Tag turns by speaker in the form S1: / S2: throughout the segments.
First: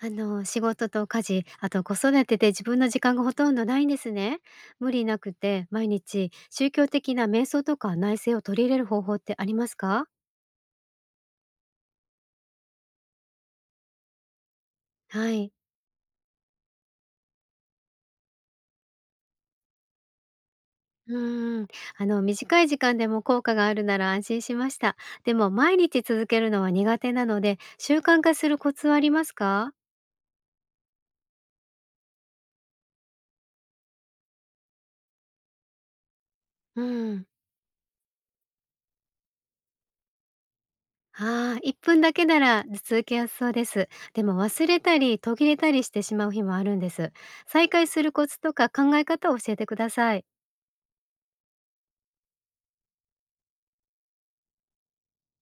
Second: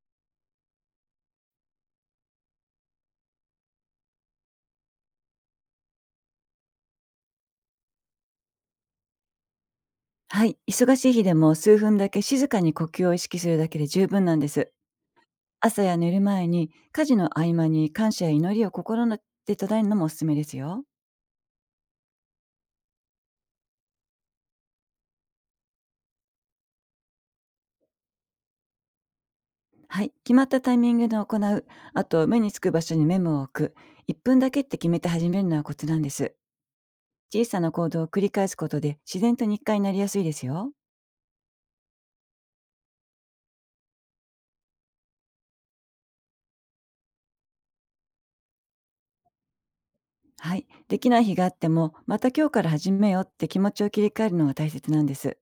S1: 仕事と家事、あと子育てで自分の時間がほとんどないんですね。無理なくて、毎日宗教的な瞑想とか内省を取り入れる方法ってありますか？
S2: はい、忙しい日でも数分だけ静かに呼吸を意識するだけで十分なんです。
S1: はい。
S2: 朝や寝る前に家事の合間に感謝や祈りを心ので唱えるのもおすすめですよ。
S1: うーん。短い時間でも効果があるなら安心しました。でも、毎日続けるのは苦手なので、習慣化するコツはありますか？
S2: はい、決まったタイミングで行う、あと目につく場所にメモを置く、1分だけって決めて始めるのはコツなんです。
S1: うん。
S2: 小さな行動を繰り返すことで自然と日課になりやすいですよ。
S1: ああ、1分だけなら続けやすそうです。でも忘れたり途切れたりしてしまう日もあるんです。再開するコツとか考え方を教えてください。
S2: はい、できない日があってもまた今日から始めようって気持ちを切り替えるのが大切なんです。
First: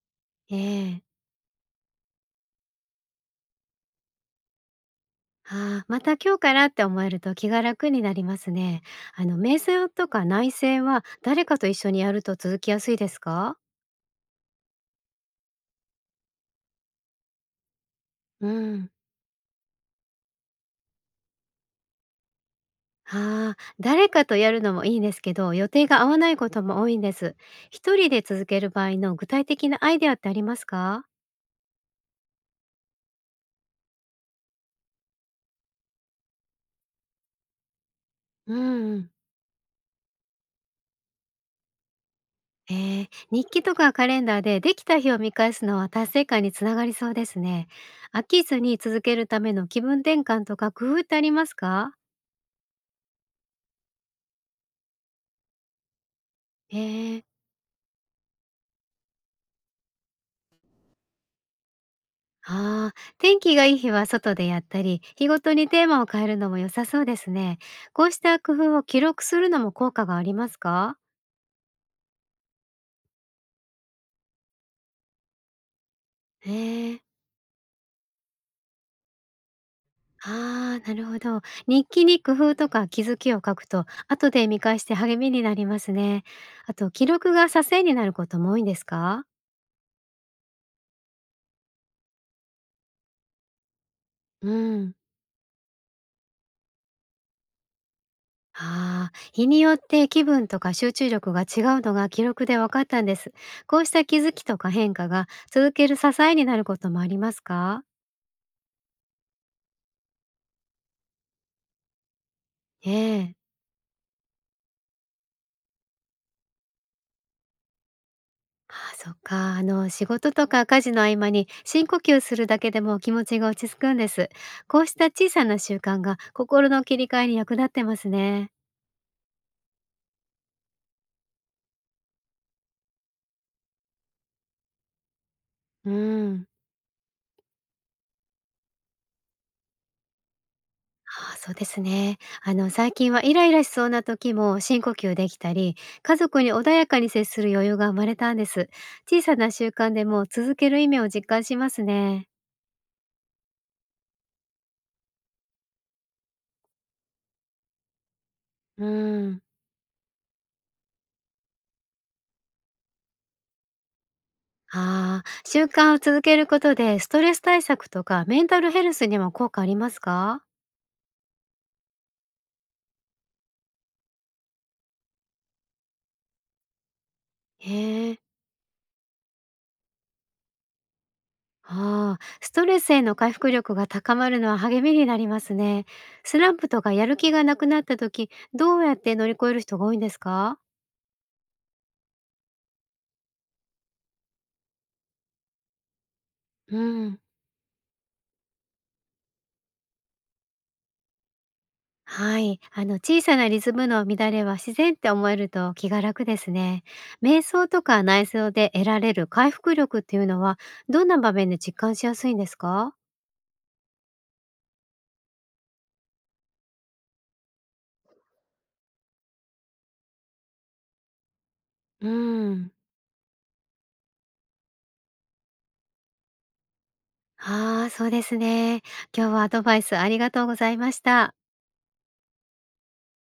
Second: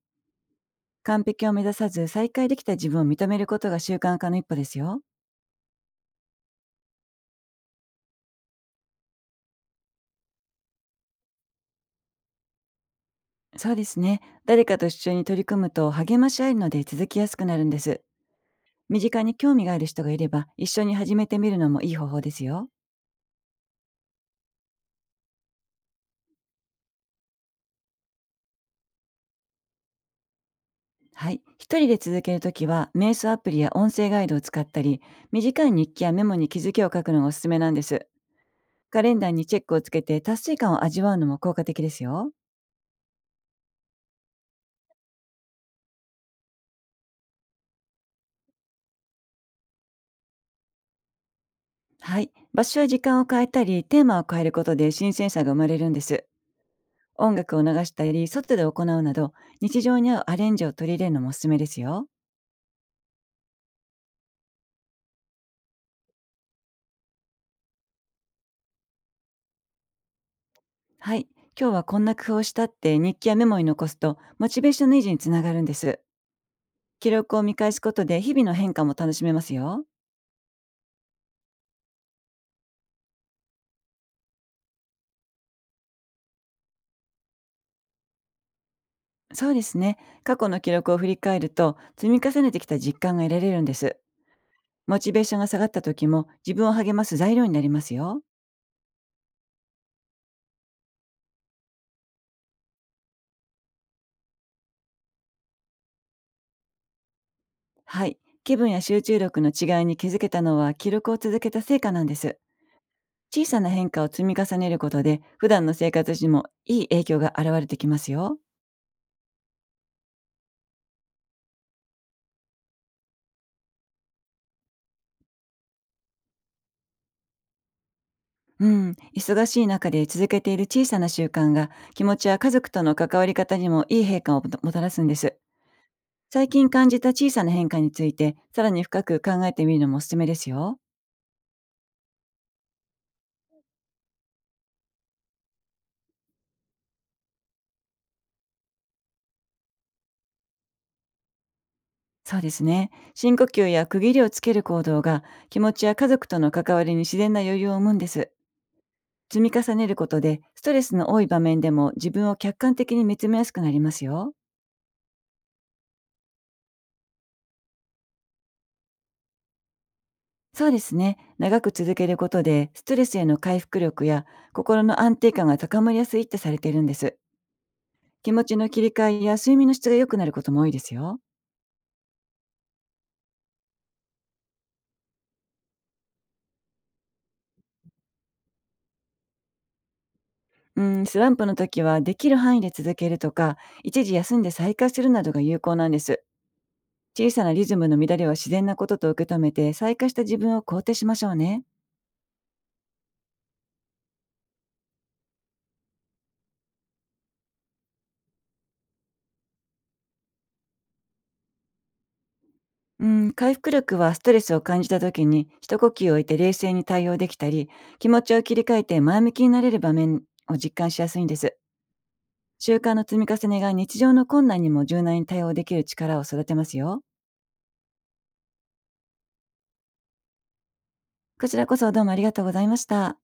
S1: ええ。
S2: 完璧を目指さず再開できた自分を認めることが習慣化の一歩ですよ。
S1: ああ、また今日からって思えると気が楽になりますね。瞑想とか内省は誰かと一緒にやると続きやすいですか？
S2: そうですね。誰かと一緒に取り組むと励まし合えるので続きやすくなるんです。
S1: うん。
S2: 身近に興味がある人がいれば一緒に始めてみるのもいい方法ですよ。
S1: ああ、誰かとやるのもいいんですけど、予定が合わないことも多いんです。一人で続ける場合の具体的なアイデアってありますか？
S2: はい。一人で続けるときは、瞑想アプリや音声ガイドを使ったり、短い日記やメモに気づきを書くのがおすすめなんです。
S1: う
S2: カ
S1: ん。
S2: レンダーにチェックをつけて達成感を味わうのも効果的ですよ。
S1: ええ、日記とかカレンダーでできた日を見返すのは達成感につながりそうですね。飽きずに続けるための気分転換とか工夫ってありますか？
S2: はい。場所や時間を変えたり、テーマを変えることで新鮮さが生まれるんです。
S1: ええ。
S2: 音楽を流したり、外で行うなど、日常に合うアレンジを取り入れるのもおすすめですよ。
S1: ああ、天気がいい日は外でやったり、日ごとにテーマを変えるのも良さそうですね。こうした工夫を記録するのも効果がありますか？
S2: はい。今日はこんな工夫をしたって日記やメモに残すと、モチベーションの維持につながるんです。
S1: へえ。
S2: 記録を見返すことで日々の変化も楽しめますよ。
S1: ああ、なるほど。日記に工夫とか気づきを書くと、後で見返して励みになりますね。あと、記録が支えになることも多いんですか？
S2: そうですね。過去の記録を振り返ると、積み重ねてきた実感が得られるんです。
S1: うん。
S2: モチベーションが下がった時も自分を励ます材料になりますよ。
S1: ああ、日によって気分とか集中力が違うのが記録で分かったんです。こうした気づきとか変化が続ける支えになることもありますか？
S2: はい。気分や集中力の違いに気づけたのは記録を続けた成果なんです。
S1: ええ。
S2: 小さな変化を積み重ねることで、普段の生活にもいい影響が現れてきますよ。
S1: ああ、そっか。仕事とか家事の合間に深呼吸するだけでも気持ちが落ち着くんです。こうした小さな習慣が心の切り替えに役立ってますね。
S2: うん、忙しい中で続けている小さな習慣が気持ちや家族との関わり方にもいい変化をもたらすんです。
S1: うん。
S2: 最近感じた小さな変化についてさらに深く考えてみるのもおすすめですよ。
S1: ああ、そうですね。最近はイライラしそうな時も深呼吸できたり、家族に穏やかに接する余裕が生まれたんです。小さな習慣でも続ける意味を実感しますね。
S2: そうですね。深呼吸や区切りをつける行動が気持ちや家族との関わりに自然な余裕を生むんです。
S1: うん。
S2: 積み重ねることでストレスの多い場面でも自分を客観的に見つめやすくなりますよ。
S1: ああ、習慣を続けることでストレス対策とかメンタルヘルスにも効果ありますか？
S2: そうですね。長く続けることで、ストレスへの回復力や心の安定感が高まりやすいってされているんです。
S1: へえ。
S2: 気持ちの切り替えや睡眠の質が良くなることも多いですよ。
S1: ああ、ストレスへの回復力が高まるのは励みになりますね。スランプとかやる気がなくなった時、どうやって乗り越える人が多いんですか？
S2: うん、スランプの時はできる範囲で続けるとか、一時休んで再開するなどが有効なんです。
S1: うん、
S2: 小さなリズムの乱れは自然なことと受け止めて、再開した自分を肯定しましょうね。
S1: はい。小さなリズムの乱れは自然って思えると気が楽ですね。瞑想とか内装で得られる回復力っていうのは、どんな場面で実感しやすいんですか？
S2: うん、回復力はストレスを感じた時に一呼吸置いて冷静に対応できたり、気持ちを切り替えて前向きになれる場面を実感しやすいんです。
S1: うん。
S2: 習慣の積み重ねが日常の困難にも柔軟に対応できる力を育てますよ。
S1: ああ、そうですね。今日はアドバイスありがとうございました。
S2: こちらこそどうもありがとうございました。